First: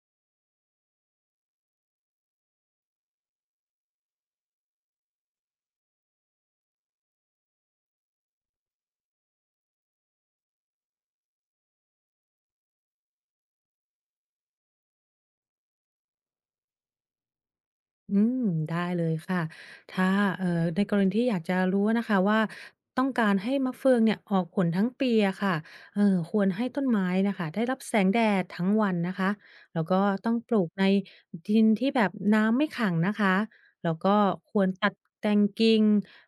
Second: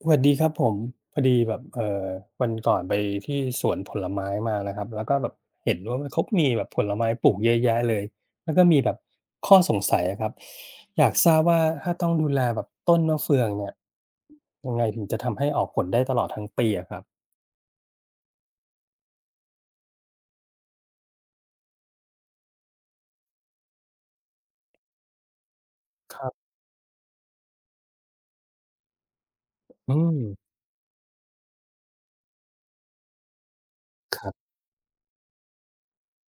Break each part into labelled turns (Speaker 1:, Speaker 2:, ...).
Speaker 1: สวัสดีครับผมพอดีแบบเอ่อวันก่อนไปที่สวนผลไม้มานะครับแล้วก็แบบเห็นว่ามนเขามีแบบผลไม้ปลูกเยอะแยะเลยแล้วก็มีแบบข้อสงสัยอะครับอยากทราบว่าถ้าต้องดูแลแบบต้นมะเฟืองเนี่ยยังไงถึงจะทำให้ออกผลได้ตลอดทั้งปีอะครับ
Speaker 2: อืมได้เลยค่ะถ้าเอ่อในกรณีที่อยากจะรู้นะคะว่าต้องการให้มะเฟืองเนี่ยออกผลทั้งปีอะค่ะเอ
Speaker 1: ค
Speaker 2: อ
Speaker 1: รั
Speaker 2: ควร
Speaker 1: บ
Speaker 2: ให้ต้นไม้นะคะได้รับแสงแดดทั้งวันนะคะแล้ว
Speaker 1: อื
Speaker 2: ก็ต้อง
Speaker 1: ม
Speaker 2: ปลูกในดินที่แบบน้ำไม่ขังนะคะแล้วก็
Speaker 1: ครับ
Speaker 2: ควรตัดแต่งกิ่ง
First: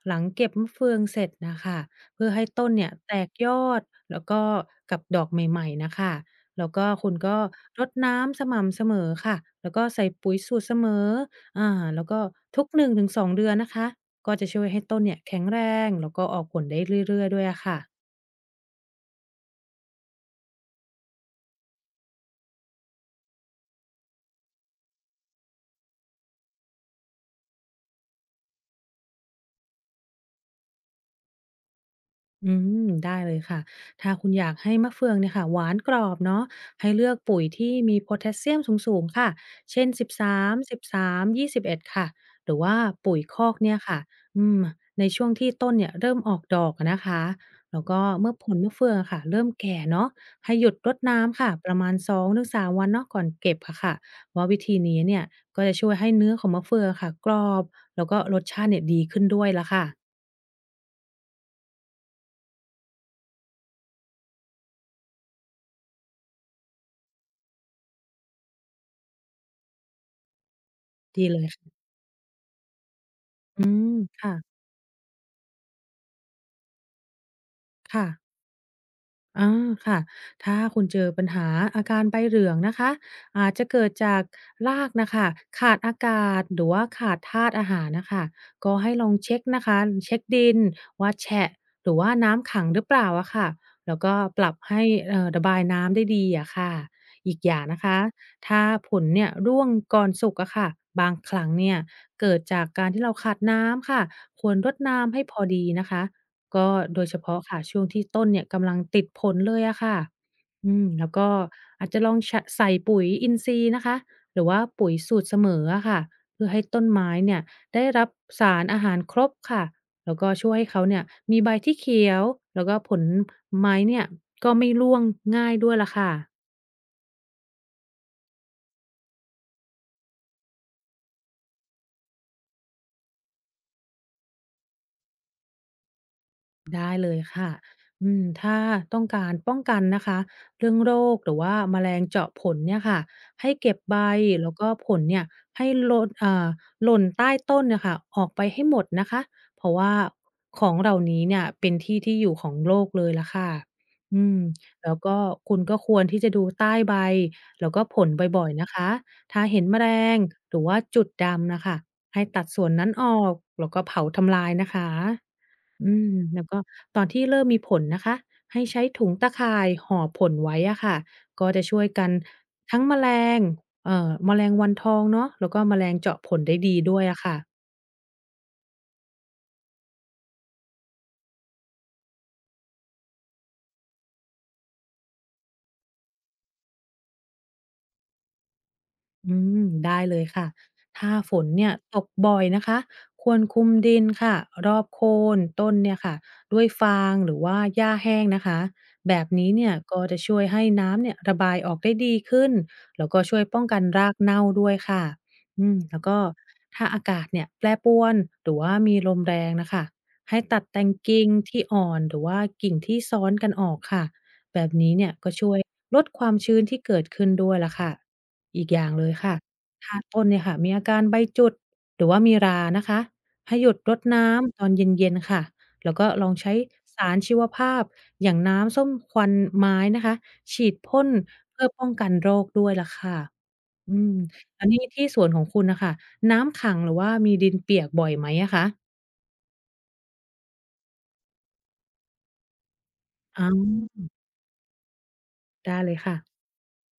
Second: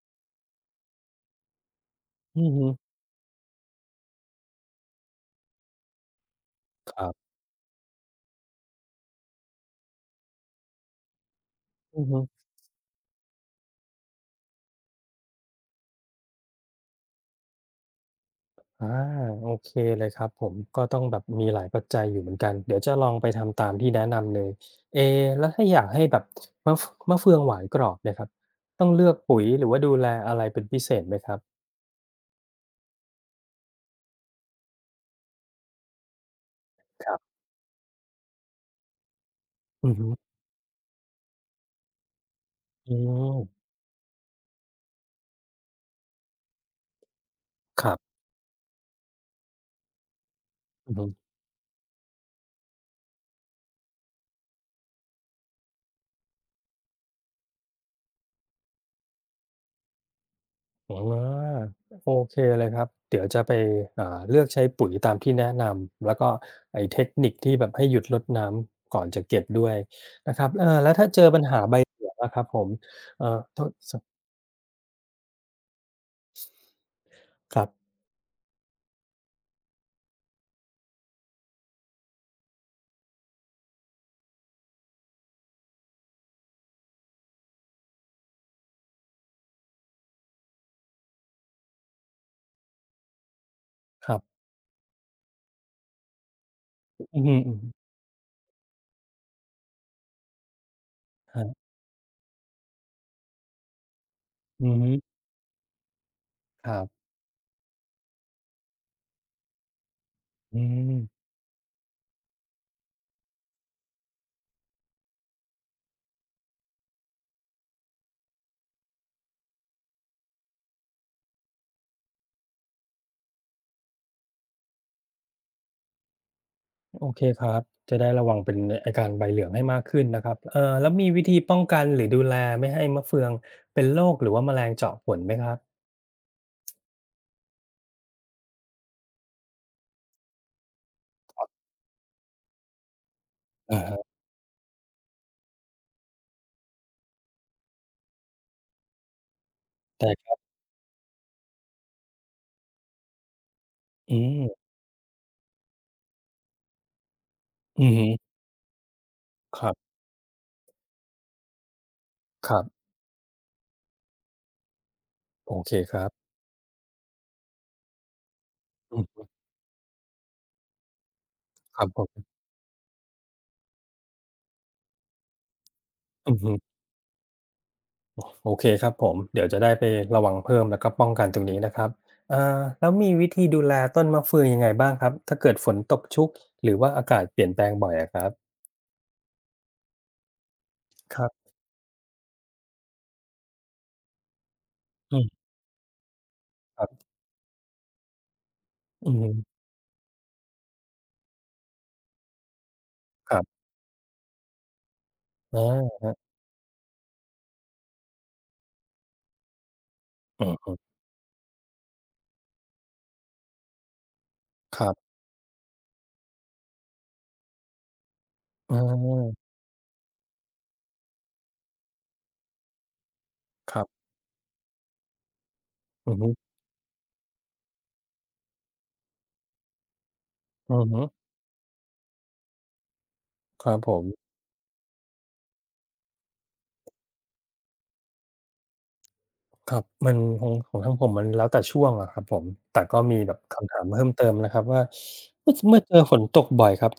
Speaker 2: หลังเก็บมะเฟืองเสร็จนะคะเพื่อ
Speaker 1: อื
Speaker 2: ให้
Speaker 1: อฮึ
Speaker 2: ต้นเนี่ยแตกยอดแล้วก็กับดอกใหม่ๆนะคะแล้วก็
Speaker 1: ครั
Speaker 2: คุณ
Speaker 1: บ
Speaker 2: ก็รดน้ำสม่ำเสมอค่ะแล้วก็ใส่ปุ๋ยสูตรเสมอ อา
Speaker 1: อื
Speaker 2: แล้
Speaker 1: อ
Speaker 2: ว
Speaker 1: ฮึ
Speaker 2: ก็ทุกหนึึ่งงถงสองเดือนนะคะก็จะช่วยให้ต้นเนี่ยแข็งแรงแล้วก็ออกผลได้เรื่อยๆด้วยอะค่ะ
Speaker 1: อาโอเคเลยครับผมก็ต้องแบบมีหลายปัจจัยอยู่เหมือนกันเดี๋ยวจะลองไปทำตามที่แนะนำเลยเอแล้วถ้าอยากให้แบบมะเฟมะเฟืองหวานกรอบเนี่ยครับต้องเลือกปุ๋ยหรือว่าดูแลอะไรเป็นพิเศษไหมครับ
Speaker 2: อืมได้เลยค่ะ ถ้าคุณอยากให้มะเฟืองเนี่ยค่ะหวานกรอบเนาะให้
Speaker 1: ค
Speaker 2: เลือ
Speaker 1: รั
Speaker 2: ก
Speaker 1: บ
Speaker 2: ปุ๋ยที่มีโพแทสเซียมสูงๆค่ะเช่น
Speaker 1: อือฮึ
Speaker 2: 13 13 21ค่ะหรือว่า
Speaker 1: อื
Speaker 2: ปุ๋ยคอก
Speaker 1: ม
Speaker 2: เนี่ยค่ะอืมในช่วงที่ต้นเนี่ยเริ่มออกดอกอะนะคะแล้
Speaker 1: ค
Speaker 2: ว
Speaker 1: รั
Speaker 2: ก็
Speaker 1: บ
Speaker 2: เมื่อผลมะเฟืองอะค่ะเริ่มแก่เนาะให้หยุดร
Speaker 1: อื
Speaker 2: ด
Speaker 1: ม
Speaker 2: น้ำค่ะประมาณ2-3วันเนาะก่อนเก็บอะค่ะว่าวิธีนี้เนี่ยก็จะช่วยให้เนื้อของมะเฟืองอะค่ะกรอบแล้วก็รสชาติเนี่ยดีขึ้นด้วยล่ะค่ะ
Speaker 1: อ๋อโอเคเลยครับเดี๋ยวจะไปอ่าเลือกใช้ปุ๋ยตามที่แนะนำแล้วก็ไอ้เทคนิคที่แบบให้หยุดรดน้ำก่อนจะเก็บด้วยนะครับเออแล้วถ้าเจ
Speaker 2: ดี
Speaker 1: อ
Speaker 2: เล
Speaker 1: ปัญ
Speaker 2: ย
Speaker 1: หา
Speaker 2: ค่ะ
Speaker 1: ใบเหลืองนะครับผมเออโท
Speaker 2: อืม
Speaker 1: ษ
Speaker 2: ค่ะ
Speaker 1: ครับ
Speaker 2: ค่ะ อาค่ะถ้าคุณเจอปัญหาอาการใบเหลืองนะคะอาจจะเกิดจากรากนะคะขาดอากาศหรือว่าขาดธาตุอาหารนะคะก็ให้ลองเช็กนะคะเช็คดินว่าแฉะหรือว่าน้ำขังหรือเปล่าอะค่ะแล้ว
Speaker 1: ค
Speaker 2: ก็
Speaker 1: รับ
Speaker 2: ปรับให้ระบายน้ำได้ดีอะค่ะ
Speaker 1: อือฮึ
Speaker 2: อีก
Speaker 1: อื
Speaker 2: อ
Speaker 1: อ
Speaker 2: ย่าง
Speaker 1: ฮึ
Speaker 2: นะคะถ้าผลเนี่ยร่วงก่อนสุกอะค่ะบางค
Speaker 1: ครั
Speaker 2: รั้ง
Speaker 1: บ
Speaker 2: เนี่ยเกิดจากการที่เราขาดน้ำค่ะควร
Speaker 1: อื
Speaker 2: ร
Speaker 1: อ
Speaker 2: ด
Speaker 1: ฮึ
Speaker 2: น้ำให้พอดีนะคะ
Speaker 1: ค
Speaker 2: ก็
Speaker 1: รั
Speaker 2: โด
Speaker 1: บ
Speaker 2: ยเฉพาะค่ะช่วงที่ต้นเนี่ยกำลังติดผลเลยอะค่ะ
Speaker 1: อื
Speaker 2: อืม
Speaker 1: ม
Speaker 2: แล้วก็อาจจะลองชะใส่ปุ๋ยอินทรีย์นะคะหรือว่าปุ๋ยสูตรเสมออะค่ะเพื่อให้ต้นไม้เนี่ยได้รับสารอาหารครบค่ะแล้วก็ช่วยให้เขาเนี่ยมีใบที่เขียวแล้วก็ผลไม้เนี่ยก็ไม่ร่วงง่ายด้วยล่ะค่ะ
Speaker 1: โอเคครับจะได้ระวังเป็นไอาการใบเหลืองให้มากขึ้นนะครับเอ่อแล้วมีวิธีป้องกันหรือดูแลไม่ให้มะเฟืองเป็นโรคหรือว่าแมลงเจาะผลไหมครับ
Speaker 2: ได้เลยค่ะอืมถ้าต้องการป้องกันนะคะเรื่องโรคหรือว่าแมลงเจาะผลเนี่ยค่ะให้เก็บ
Speaker 1: อะ
Speaker 2: ใบ
Speaker 1: ฮะ
Speaker 2: แล้วก็ผลเนี่ยให้ลดหล่นใต้ต้นนะคะออกไปให้หมดนะคะเพราะว่า
Speaker 1: ได้ครับ
Speaker 2: ของเหล่านี้เนี่ยเป็นที่ที่อยู่ของโรคเลยละค่ะ
Speaker 1: อื
Speaker 2: อืม
Speaker 1: ม
Speaker 2: แล้วก็คุณก็ควรที่จะดูใต้ใบแล้วก็
Speaker 1: อือ
Speaker 2: ผ
Speaker 1: ฮึ
Speaker 2: ลบ่อยๆนะคะถ้า
Speaker 1: ค
Speaker 2: เห็น
Speaker 1: รั
Speaker 2: แมล
Speaker 1: บ
Speaker 2: งหรือว่าจุดดำนะคะให้ตัด
Speaker 1: ครั
Speaker 2: ส่วน
Speaker 1: บ
Speaker 2: นั้นออกแล้วก็เผาทำลายนะคะ
Speaker 1: โอเคค
Speaker 2: อื
Speaker 1: รั
Speaker 2: ม
Speaker 1: บ
Speaker 2: แล้วก็ตอนที่เริ่มมีผลนะคะให้ใช้
Speaker 1: อื
Speaker 2: ถุง
Speaker 1: ม
Speaker 2: ตะข่ายห่อผลไว้อะค่ะก็จะ
Speaker 1: ค
Speaker 2: ช่ว
Speaker 1: รั
Speaker 2: ย
Speaker 1: บผ
Speaker 2: กัน
Speaker 1: ม
Speaker 2: ทั้งแมลงแมลงวันทองเนาะแล้วก็แมลงเจาะผ
Speaker 1: อือ
Speaker 2: ล
Speaker 1: ฮึ
Speaker 2: ได้ดีด้วยอะค่ะ
Speaker 1: โอเคครับผมเดี๋ยวจะได้ไประวังเพิ่มแล้วก็ป้องกันตรงนี้นะครับเอ่อแล้วมีวิธีดูแลต้นมะเฟืองยังไงบ้างครับถ้าเกิดฝนตกชุกหรือว่าอากาศเปลี่ยนแปลงบ่อยอะครับ
Speaker 2: อืมได้เลยค่ะถ้า
Speaker 1: ครั
Speaker 2: ฝน
Speaker 1: บ
Speaker 2: เนี่ยตกบ่อยนะคะควรคลุมดินค่ะรอบโค
Speaker 1: อื
Speaker 2: น
Speaker 1: ม
Speaker 2: ต้นเนี่ยค่ะด้วย
Speaker 1: ครับ
Speaker 2: ฟางหรือว่าหญ้าแห้งนะคะ
Speaker 1: อื
Speaker 2: แบบ
Speaker 1: ม
Speaker 2: นี้เนี่ยก็จะช่วยให้น้ำเนี่ยระบายออกได้ดีขึ้นแล้วก็
Speaker 1: ค
Speaker 2: ช่
Speaker 1: รั
Speaker 2: วยป้
Speaker 1: บ
Speaker 2: องกันรากเน่าด้วยค่ะ
Speaker 1: อ
Speaker 2: อืมแล้
Speaker 1: า
Speaker 2: วก็ถ้าอากาศเนี่ยแปรปรวนหรือว่ามีลมแรงนะคะให้
Speaker 1: อือ
Speaker 2: ตัด
Speaker 1: ฮึ
Speaker 2: แต่งกิ่งที่อ่อนหรือว่ากิ่งที่ซ้อนกันออกค่ะ แบบ
Speaker 1: ครั
Speaker 2: นี้เนี่
Speaker 1: บ
Speaker 2: ยก็ช่วยลดความชื้นที่เกิดขึ้นด้วยล่ะค่ะอีก
Speaker 1: อ
Speaker 2: อย่างเลยค่ะ
Speaker 1: า
Speaker 2: ถ้าต้นเนี่ยค่ะมีอาการใบจุดหรือว่ามีรานะคะให้ห
Speaker 1: ค
Speaker 2: ยุด
Speaker 1: รั
Speaker 2: รด
Speaker 1: บ
Speaker 2: น้ำตอนเย็นๆค่ะแล้วก็
Speaker 1: อือ
Speaker 2: ล
Speaker 1: ฮึ
Speaker 2: องใช้สารชีวภาพอย่างน้ำส้มควันไม้นะคะฉี
Speaker 1: อื
Speaker 2: ด
Speaker 1: อฮึ
Speaker 2: พ่นเพื่อป้องกันโรคด้วยล่ะค่ะ
Speaker 1: ครับผ
Speaker 2: อื
Speaker 1: ม
Speaker 2: มอันนี้ที่สวนของคุณนะคะน้ำขังหรือว่ามีดินเปียกบ่อยไหมอะคะ
Speaker 1: ครับมันของทางผมมันแล้วแต่ช่วงอะครับผมแต่ก็มีแบบ
Speaker 2: อ๋
Speaker 1: คำถามเพิ่
Speaker 2: อ
Speaker 1: มเติมนะครับว่าเมื่อ
Speaker 2: ได้
Speaker 1: เมื่อ
Speaker 2: เล
Speaker 1: เจ
Speaker 2: ย
Speaker 1: อฝ
Speaker 2: ค่ะ
Speaker 1: นตกบ่อยครับ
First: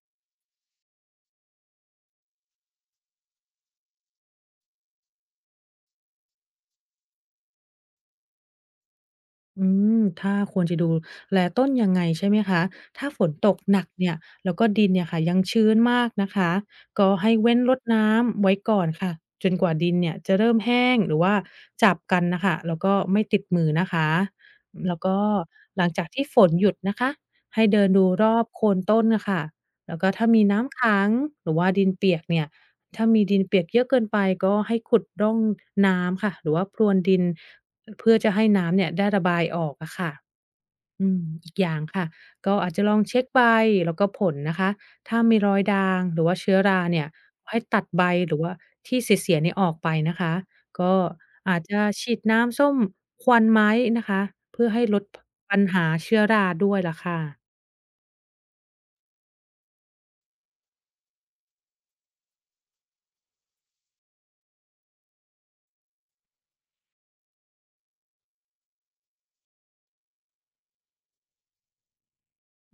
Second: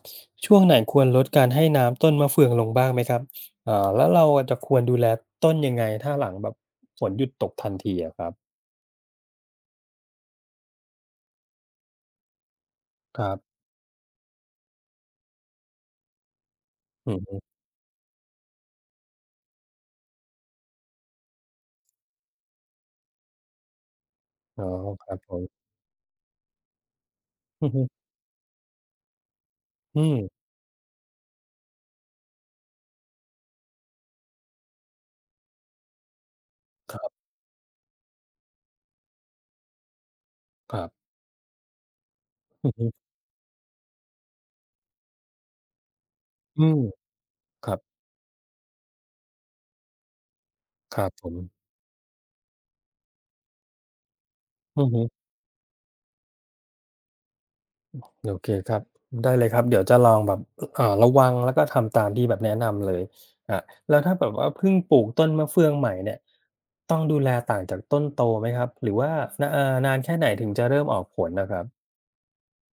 Speaker 1: ช่วงไหนควรลดการให้น้ำต้นมะเฟืองลงบ้างไหมครับอ่าแล้วเราอะจะควรดูแลต้นยังไงถ้าหลังแบบฝนหยุดตกทันทีอะครับ
Speaker 2: อืมถ้าควรจะดูแลต้นยังไงใช่ไหมคะถ้า
Speaker 1: ค
Speaker 2: ฝ
Speaker 1: รั
Speaker 2: นตก
Speaker 1: บ
Speaker 2: หนักเนี่ยแล้วก็ดินเนี่ยค่ะยังชื้นมากนะคะก็
Speaker 1: อือ
Speaker 2: ให้
Speaker 1: ฮึ
Speaker 2: เว้นรดน้ำไว้ก่อนค่ะจนกว่าดินเนี่ยจะเริ่มแห้งหรือว่าจับกันนะคะแล้วก็ไม่ติดมือนะคะ
Speaker 1: อ๋อ
Speaker 2: แล้ว
Speaker 1: ครั
Speaker 2: ก็
Speaker 1: บผม
Speaker 2: หลังจากที่ฝนหยุดนะคะให้
Speaker 1: อือฮึ
Speaker 2: เดินดูรอบโคนต้นนะค่ะแล้
Speaker 1: อื
Speaker 2: วก็
Speaker 1: ม
Speaker 2: ถ้ามีน้ำค้างหรือว่าดินเปียกเนี่ยถ้ามีดินเปียกเยอะเกินไปก็ให้ขุดร่องน้ำค่ะหรือว่าพรว
Speaker 1: ค
Speaker 2: นดิน
Speaker 1: ร
Speaker 2: เพื่อจะให้น้ำเนี่ยได้ระบายออกอะค่ะ
Speaker 1: ับๆ
Speaker 2: อืมอีกอย่างค่ะ ก็
Speaker 1: อื
Speaker 2: อา
Speaker 1: อ
Speaker 2: จจะ
Speaker 1: ฮึ
Speaker 2: ลองเช็คใบแล้วก็ผลนะคะ ถ้ามีรอยด่างหรือว่าเชื้อ
Speaker 1: อืม
Speaker 2: ราเนี่ยให้
Speaker 1: ครับ
Speaker 2: ตัดใบหรือว่าที่เสียๆเนี่ยออกไปนะคะ ก็
Speaker 1: ครับผ
Speaker 2: อาจ
Speaker 1: ม
Speaker 2: จะฉีดน้ำส้มควันไม้นะคะเพื่อ
Speaker 1: อื
Speaker 2: ให้
Speaker 1: อ
Speaker 2: ล
Speaker 1: ฮึ
Speaker 2: ดปัญหาเชื้อราด้วยล่ะค่ะ
Speaker 1: โอเคครับได้เลยครับเดี๋ยวจะลองแบบเอ่อระวังแล้วก็ทำตามที่แบบแนะนำเลยอ่าแล้วถ้าแบบว่าเพิ่งปลูกต้นมะเฟืองใหม่เนี่ยต้องดูแลต่างจากต้นโตไหมครับหรือว่านเอ่อนานแค่ไหนถึงจะเริ่มออกผลน่ะครับ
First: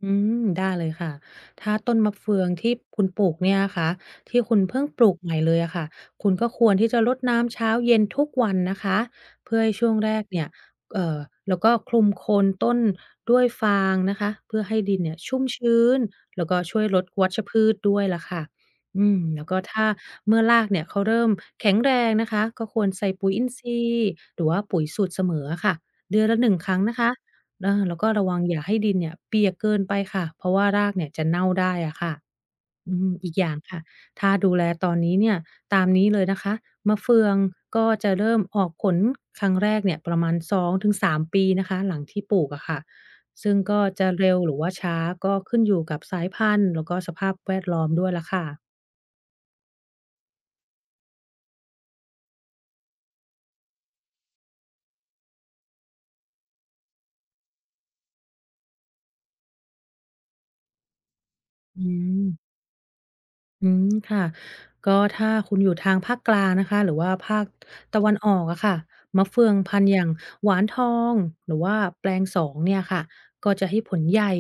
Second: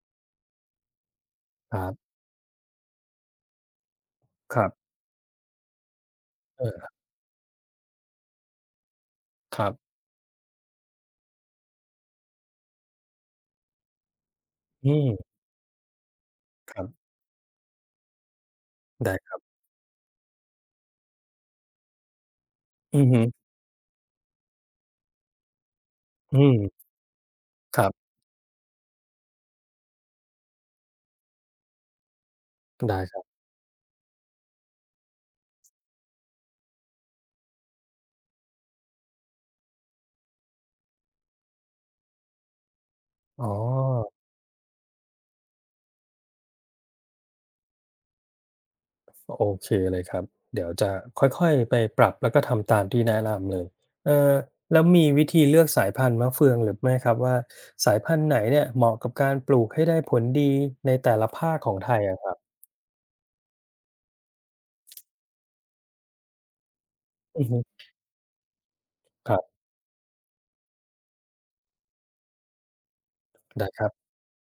Speaker 2: อืมได้เลยค่ะ ถ้า
Speaker 1: ครั
Speaker 2: ต้น
Speaker 1: บ
Speaker 2: มะเฟืองที่คุณปลูกเนี่ยนะคะที่
Speaker 1: ค
Speaker 2: คุณ
Speaker 1: รั
Speaker 2: เพิ่ง
Speaker 1: บ
Speaker 2: ปลูกใหม่เลยอะค่ะคุณก็ค
Speaker 1: เอ
Speaker 2: วรที่
Speaker 1: อ
Speaker 2: จะรดน้ำเช้าเย็นทุกวันนะคะเพื่
Speaker 1: ค
Speaker 2: อ
Speaker 1: รั
Speaker 2: ให้ช่
Speaker 1: บ
Speaker 2: วงแรกเนี่ยเอ่อแล้วก็คลุมโคนต้นด้วยฟางนะคะเพื่อให้
Speaker 1: อื
Speaker 2: ดินเนี่ย
Speaker 1: ม
Speaker 2: ชุ่มชื้นแล้วก็
Speaker 1: ค
Speaker 2: ช่ว
Speaker 1: รั
Speaker 2: ยลด
Speaker 1: บ
Speaker 2: วัชพืชด้วยล่ะค่ะอื
Speaker 1: ได้
Speaker 2: ม
Speaker 1: ครั
Speaker 2: แล้ว
Speaker 1: บ
Speaker 2: ก็ถ้าเมื่อรากเนี่ยเขาเริ่มแข็งแรงนะคะก็ควร
Speaker 1: อือ
Speaker 2: ใส่
Speaker 1: ฮึ
Speaker 2: ปุ๋ยอินทรีย์หรือว่าปุ๋ยสูตรเสมออะค่ะเดือนละ
Speaker 1: อื
Speaker 2: หนึ่ง
Speaker 1: ม
Speaker 2: ครั้งนะคะ
Speaker 1: ครั
Speaker 2: แล้วก็
Speaker 1: บ
Speaker 2: ระวังอย่าให้ดินเนี่ยเปียกเกินไปค่ะเพราะว่ารากเนี่ยจะเน่าได้อะค่ะอื
Speaker 1: ได้
Speaker 2: ม
Speaker 1: ครั
Speaker 2: อีก
Speaker 1: บ
Speaker 2: อย่างค่ะถ้าดูแลตอนนี้เนี่ยตามนี้เลยนะคะมะเฟืองก็จะเริ่มออกผลครั้งแรกเนี่ยประมาณ2-3ปีนะคะหลังที่ปลูกอะค่ะ
Speaker 1: อ๋อ
Speaker 2: ซึ่งก็จะเร็วหรือว่าช้าก็ขึ้นอยู่กับสายพันธุ์แล้วก็สภาพแวดล้อมด้วยล่ะค่ะ
Speaker 1: โอเคเลยครับเดี๋ยวจะค่อยๆไปปรับแล้วก็ทำตามที่แนะนำเลยเออแล้วมีวิธีเลือกสายพันธุ์มะเฟืองหรือไม่ครับว่าสายพันธุ์ไหนเนี่ยเหมาะกับการปลูกให้ได้ผลดีในแต่ละภาคของ
Speaker 2: อื
Speaker 1: ไทยอะค
Speaker 2: ม
Speaker 1: รับ
Speaker 2: อืมค่ะก็ถ้าคุณอยู่ทางภาคกลางนะคะหรือว่าภา
Speaker 1: อื
Speaker 2: ค
Speaker 1: อฮึ
Speaker 2: ตะวันออกอะค่ะมะ
Speaker 1: ครั
Speaker 2: เฟือง
Speaker 1: บ
Speaker 2: พันธุ์อย่างหวานทองหรือว่าแปลงสองเนี่ยค่ะก็จะ
Speaker 1: ได้ค
Speaker 2: ให้
Speaker 1: รับ
Speaker 2: ผลใหญ่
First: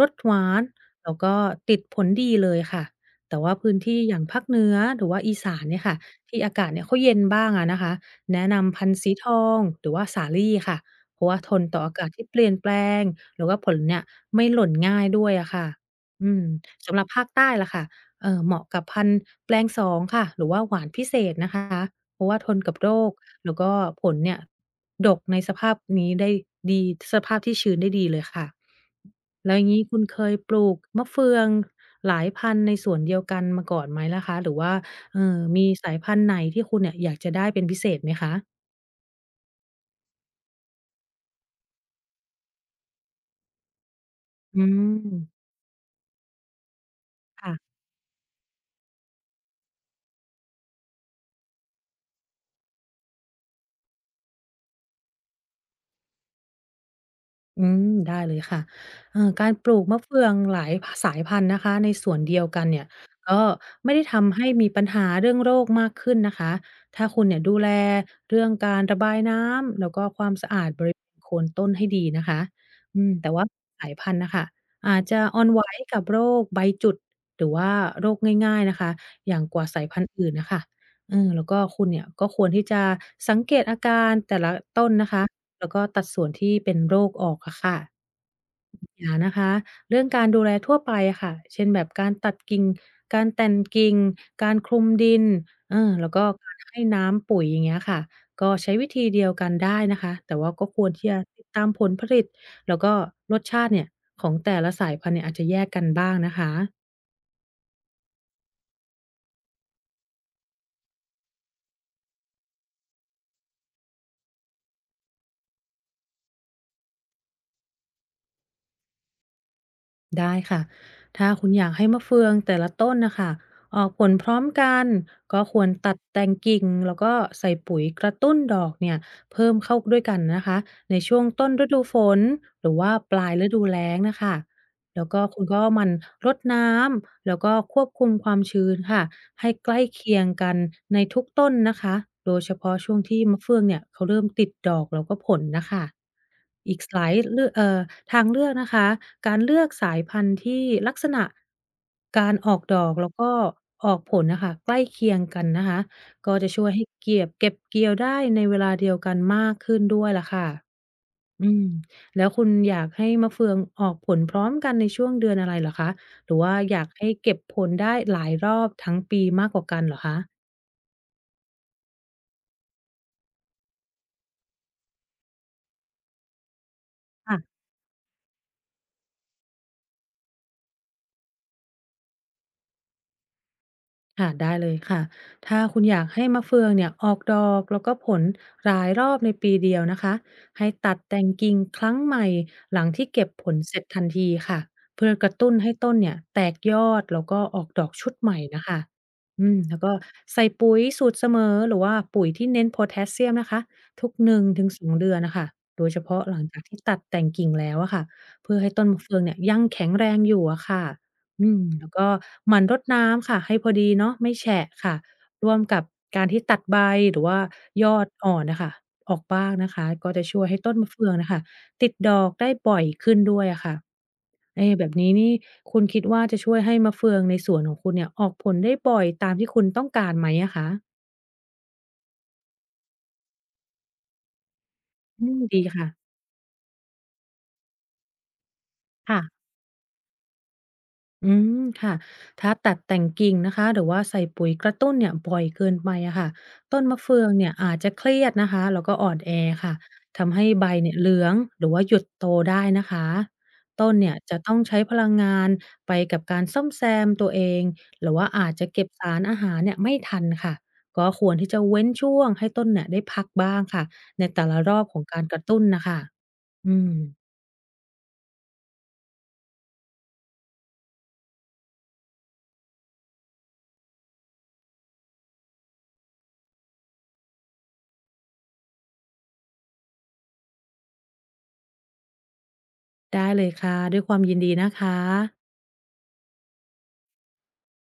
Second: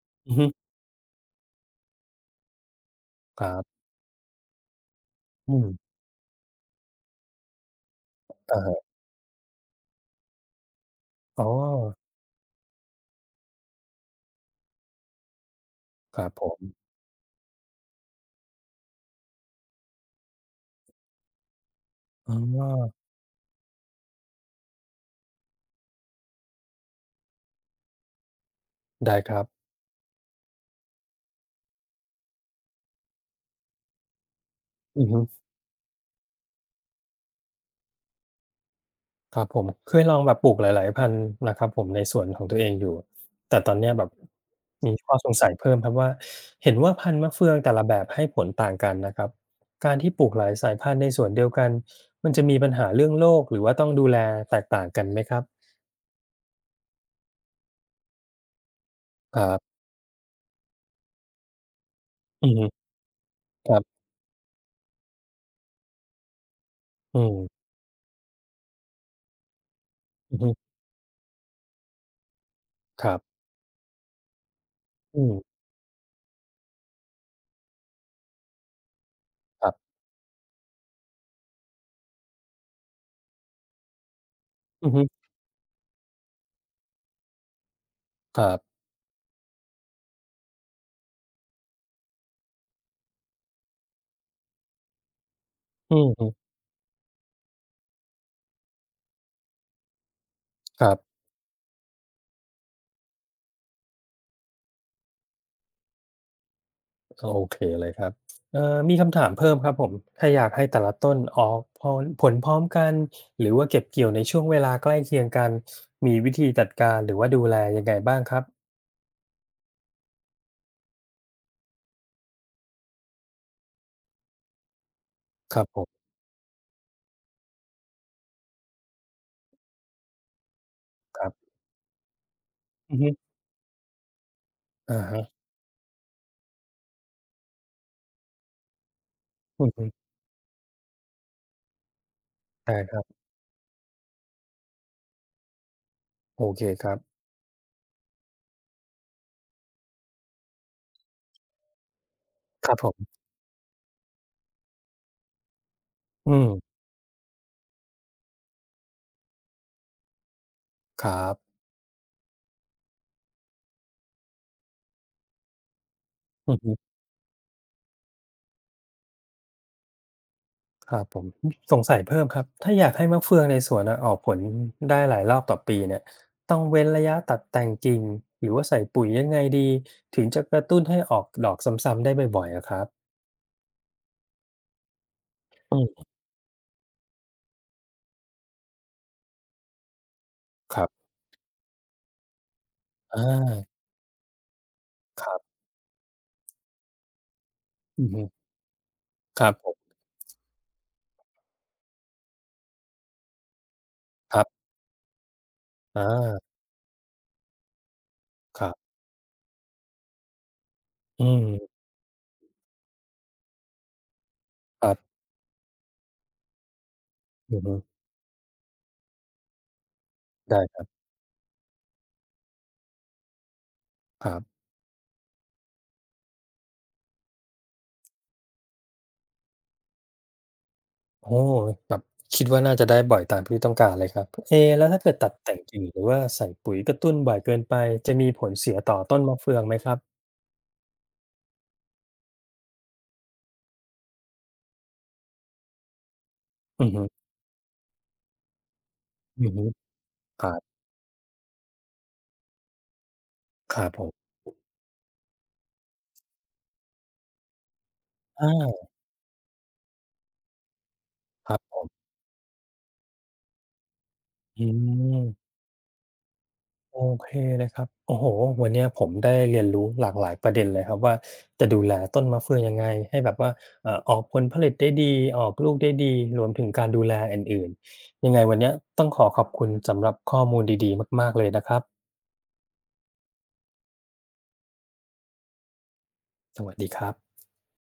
Speaker 2: รสห
Speaker 1: อือฮึ
Speaker 2: วานแล้วก็ติดผลดีเลยค่ะแต่
Speaker 1: ครั
Speaker 2: ว่าพื้น
Speaker 1: บ
Speaker 2: ที่อย่างภาคเหนือหรือว่าอี
Speaker 1: อื
Speaker 2: สาน
Speaker 1: ม
Speaker 2: เนี่ยค่ะที่อากาศเนี่ยเขาเย็นบ้างอะนะคะแนะ
Speaker 1: อาฮะ
Speaker 2: นำพันธุ์สีทองหรือว่าสาลี่ค่ะเพราะว่า
Speaker 1: อ๋อ
Speaker 2: ทนต่ออากาศที่เปลี่ยนแปลงหรือว่าผลเนี่ยไม่หล่นง่ายด้วยอะค่ะ
Speaker 1: ครับ
Speaker 2: อื
Speaker 1: ผ
Speaker 2: ม
Speaker 1: ม
Speaker 2: สำหรับภาคใต้ล่ะค่ะ เหมาะกับพันธุ์แปลงสองค่ะหรือว่าหวานพิเศษนะคะเพราะ
Speaker 1: อ๋
Speaker 2: ว่าทนกับโร
Speaker 1: อ
Speaker 2: คแล้วก็ผลเนี่ยดกในสภาพนี้ได้ดีสภาพที่ชื้นได้ดีเลยค่ะ
Speaker 1: ได้ครับ
Speaker 2: แล้วอย่างงี้คุณเคยปลูกมะเฟืองหลายพันธุ์ในสวนเดียวกันมาก่อนไหมล่ะคะหรือว่า
Speaker 1: อือฮึ
Speaker 2: มีสายพันธุ์ไหนที่คุณเนี่ยอยากจะได้เป็นพิเศษไหมคะ
Speaker 1: ครับผมเคยลองแบบปลูกหลายๆพันธุ์นะครับผมในสวนของตัวเองอยู่แต่ตอนเนี้ยแบบ
Speaker 2: อื
Speaker 1: มีข้อส
Speaker 2: ม
Speaker 1: งสัยเพิ่มครับว่าเห็นว่าพันธุ์มะเฟืองแต่
Speaker 2: ค่ะ
Speaker 1: ละแบบให้ผลต่างกันนะครับการที่ปลูกหลายสายพันธุ์ในสวนเดียวกันมันจะมีปัญหาเรื่องโรคหรือว่าต้องดูแลแตกต่างกันไหมครับ
Speaker 2: อืมได้เลยค่ะ
Speaker 1: ครั
Speaker 2: การปลู
Speaker 1: บ
Speaker 2: กมะเฟืองหลายพสายพันธุ์นะคะในสวนเดีย
Speaker 1: อื
Speaker 2: ว
Speaker 1: อ
Speaker 2: กั
Speaker 1: ฮึ
Speaker 2: นเนี่ยก็
Speaker 1: ครั
Speaker 2: ไม่
Speaker 1: บ
Speaker 2: ได้ทำให้มีปัญหาเรื่องโรคมากขึ้นนะคะ ถ้าคุ
Speaker 1: อื
Speaker 2: ณเนี่ยดู
Speaker 1: ม
Speaker 2: แลเรื่องการระบายน้ำแล้วก็ความ
Speaker 1: อือฮึ
Speaker 2: สะอาดบริเวณโคนต้นให้ดีนะคะอื
Speaker 1: ค
Speaker 2: ม
Speaker 1: รับ
Speaker 2: แต่ว่าสายพันธุ์น่ะค่ะอาจจะ
Speaker 1: อื
Speaker 2: อ่อน
Speaker 1: ม
Speaker 2: ไหวกับโรคใบจุดหรือว่าโรคง่ายๆนะคะ อย่างก
Speaker 1: ค
Speaker 2: ว่า
Speaker 1: รั
Speaker 2: สาย
Speaker 1: บ
Speaker 2: พันธุ์อื่นน่ะค่ะเออแล้วก็คุณเนี่ยก็ควรที่จะสังเกตอาการแต่ละต้
Speaker 1: อื
Speaker 2: น
Speaker 1: อฮึ
Speaker 2: นะคะ แล้วก็ตัดส่วนที่เป็นโรคออกอะค่ะ
Speaker 1: ครับ
Speaker 2: อย่านะคะเรื่องการดูแลทั่วไปอะค่ะเช่นแบบการตัดกิ่ง การแต่งกิ่ง การคลุมดินเออ
Speaker 1: อือ
Speaker 2: แล้วก็
Speaker 1: ฮึ
Speaker 2: การให้น้ำปุ๋ยอย่างเงี้ยค่ะก็ใช้วิธีเดียวกันได้นะคะแต่ว่าก็ค
Speaker 1: ค
Speaker 2: วร
Speaker 1: รับ
Speaker 2: ที่จะติดตามผลผลิต แล้วก็รสชาติเนี่ยของแต่ละสายพันธุ์เนี่ยอาจจะแยกกันบ้างนะคะ
Speaker 1: โอเคเลยครับเอ่อมีคำถามเพิ่มครับผม ถ้าอยากให้แต่ละต้นออกพอผลพร้อมกันหรือว่าเก็บเกี่ยวในช่วงเวลาใกล้เคียงกันมีวิธีจัดการหรือว่าดูแลยังไงบ้างครับ
Speaker 2: ได้ค่ะ ถ้าคุณอยากให้มะเฟืองแต่ละต้นนะคะออกผลพร้อมกันก็
Speaker 1: ค
Speaker 2: ค
Speaker 1: รั
Speaker 2: ว
Speaker 1: บ
Speaker 2: ร
Speaker 1: ผ
Speaker 2: ตัด
Speaker 1: ม
Speaker 2: แต่งกิ่งแล้วก็ใส่ปุ๋ยกระตุ้นดอกเนี่ยเพิ่มเข้าด้วยกันนะคะในช่
Speaker 1: ค
Speaker 2: วง
Speaker 1: รั
Speaker 2: ต้
Speaker 1: บ
Speaker 2: นฤดูฝนหรือว่า
Speaker 1: อือฮึ
Speaker 2: ปลายฤดูแล้งนะคะ
Speaker 1: อะ
Speaker 2: แล้วก็
Speaker 1: ฮะ
Speaker 2: คุณก็หมันรดน้ำแล้วก็ควบคุมความชื้นค่ะ ให้
Speaker 1: อื
Speaker 2: ใก
Speaker 1: อ
Speaker 2: ล้
Speaker 1: ฮึ
Speaker 2: เคียงกันในทุกต้นนะคะโดยเฉพาะ
Speaker 1: ได้ค
Speaker 2: ช่วง
Speaker 1: รับ
Speaker 2: ที่มะเฟืองเนี่ยเขาเริ่มติดดอกแล้วก็ผลนะคะ
Speaker 1: โอเค
Speaker 2: อีก
Speaker 1: ครับ
Speaker 2: สายเลือกทางเลือกนะคะการเลือกสายพันธุ์ที่ลักษณะการออก
Speaker 1: ครับ
Speaker 2: ด
Speaker 1: ผ
Speaker 2: อก
Speaker 1: ม
Speaker 2: แล้วก็ออกผลนะคะใกล้เคียงกันนะคะ
Speaker 1: อื
Speaker 2: ก็จะช่วย
Speaker 1: ม
Speaker 2: ให้เกียบเก็บเกี่ยวได้ในเวลาเดียวกันมากขึ้นด้วยล่ะค่ะ
Speaker 1: ครั
Speaker 2: อื
Speaker 1: บ
Speaker 2: มแล้วคุณอยากให้มะเฟืองออกผลพร้อมกันในช่วงเดือนอะไรเหรอคะหรือ
Speaker 1: อื
Speaker 2: ว่า
Speaker 1: อ
Speaker 2: อยา
Speaker 1: ฮึ
Speaker 2: กให้เก็บผลได้หลายรอบทั้งปีมากกว่ากันเหรอคะ
Speaker 1: ครับผมสงสัยเพิ่มครับถ้าอยากให้มะเฟืองในสวนอะออกผลได้หลายรอบต่อปีเนี่ยต้องเว้นระยะตัดแต่งกิ่งหรือว่าใส่ปุ๋ยยังไงดีถึงจะกระตุ้นให้ออกดอกซ้ำๆได้บ่อยๆอะครับ
Speaker 2: ค่ะได้เลยค่ะถ้า
Speaker 1: อื
Speaker 2: คุณอยา
Speaker 1: ม
Speaker 2: กให้มะเฟืองเนี่ยออกดอกแล้วก็ผลหลายรอบในปีเดียวนะคะให้
Speaker 1: ครั
Speaker 2: ตัด
Speaker 1: บ
Speaker 2: แต่งกิ่งครั้งใหม่หลังที่
Speaker 1: อา
Speaker 2: เก็บผลเสร็จทันทีค่ะเพื่อ
Speaker 1: ค
Speaker 2: กระ
Speaker 1: รั
Speaker 2: ตุ้น
Speaker 1: บ
Speaker 2: ให้ต้นเนี่ยแตกยอดแล้วก็ออกดอก
Speaker 1: อื
Speaker 2: ชุด
Speaker 1: ม
Speaker 2: ใหม่นะคะ
Speaker 1: ค
Speaker 2: อื
Speaker 1: รับ
Speaker 2: ม
Speaker 1: ผ
Speaker 2: แล้ว
Speaker 1: ม
Speaker 2: ก็ใส่ปุ๋ยสูตรเสมอหรือว่าปุ๋ยที่เน้นโพแทสเซียมนะคะทุกห
Speaker 1: ค
Speaker 2: นึ่
Speaker 1: รั
Speaker 2: งถึ
Speaker 1: บ
Speaker 2: งสองเดือนนะคะโดยเฉ
Speaker 1: อา
Speaker 2: พาะหลังจากที่ตัดแต่งกิ่งแล้วอะค่ะเพื่อ
Speaker 1: ครั
Speaker 2: ให้ต้น
Speaker 1: บ
Speaker 2: มะเฟืองเนี่ยยังแข็งแรงอยู่อะค่ะ
Speaker 1: อืม
Speaker 2: อืมแล้วก็หมั่นรดน้ำค่ะให้พอดีเนาะไม่แฉะ
Speaker 1: ครั
Speaker 2: ค่ะ
Speaker 1: บ
Speaker 2: ร่วมกับการที่ตัดใบหรือว่า
Speaker 1: อืม
Speaker 2: ยอดอ่อนน่ะค่ะออกบ้างนะคะก็จะช่วยให้
Speaker 1: ได้
Speaker 2: ต้
Speaker 1: ค
Speaker 2: น
Speaker 1: รั
Speaker 2: มะ
Speaker 1: บ
Speaker 2: เฟืองน่ะค่ะติดดอกได้บ่อยขึ้นด้วยอะค่ะ
Speaker 1: ครับ
Speaker 2: เอ๊แบบนี้นี่คุณคิดว่าจะช่วยให้มะเฟืองในสวนของคุณเนี่ยออกผลได้บ่อยตามที่คุณต้องการไหมอะคะ
Speaker 1: โอ้ยแบบคิดว่าน่าจะได้บ่อยตามที่ต้องการเลยครับเอแล้วถ้าเกิด
Speaker 2: อื
Speaker 1: ตัด
Speaker 2: ม
Speaker 1: แต่ง
Speaker 2: ดี
Speaker 1: กิ่งหรือ
Speaker 2: ค่ะ
Speaker 1: ว่าใส่ปุ๋ยกระตุ้นบ่อยเกินไปจะมีผลเสียต่อต้
Speaker 2: ค่ะ
Speaker 1: นมะเฟืองไหมครับ
Speaker 2: อืมค่ะถ้าตัดแต่งกิ่งนะคะหรือว่าใส่ปุ๋ยกระตุ้นเนี่ยบ่อยเกินไปอะค่ะต้
Speaker 1: อื
Speaker 2: น
Speaker 1: ม
Speaker 2: มะ
Speaker 1: อ
Speaker 2: เฟืองเนี่ยอาจจะเครียดนะคะแล้วก็อ่อนแอ
Speaker 1: หืึ
Speaker 2: ค่ะทำ
Speaker 1: ค
Speaker 2: ให้
Speaker 1: รับ
Speaker 2: ใบเนี่ยเหลืองหรือว่าหยุดโตได้นะคะ
Speaker 1: ครั
Speaker 2: ต้
Speaker 1: บ
Speaker 2: น
Speaker 1: ผม
Speaker 2: เนี่ยจะต้องใช้พลังงานไปกับการซ่อมแซมตัวเองหรือว่าอาจจะเก็
Speaker 1: อา
Speaker 2: บสารอาหารเนี่ยไม่ทันค่ะก็ควร
Speaker 1: ค
Speaker 2: ที่
Speaker 1: รั
Speaker 2: จะ
Speaker 1: บ
Speaker 2: เว้นช่วงให้ต้นเนี่ยได้พักบ้างค่ะในแต่ละ
Speaker 1: อื
Speaker 2: รอบของการ
Speaker 1: ม
Speaker 2: กระตุ้นนะคะอืม
Speaker 1: โอเคเลยครับโอ้โฮวันเนี้ยผมได้เรียนรู้หลากหลายประเด็นเลยครับว่าจะดูแลต้นมะเฟืองยังไงให้แบบว่าเอ่อออกผลผลิตได้ดีออกลูกได้ดีรวมถึงการดูแลอื่นๆยังไงวันเนี้ยต้องขอขอบคุณสำหรับข้อมูลดีๆมากๆเลยนะครับ
Speaker 2: ได้เลยค่ะด้วยความยินดีนะคะ
Speaker 1: สวัสดีครับ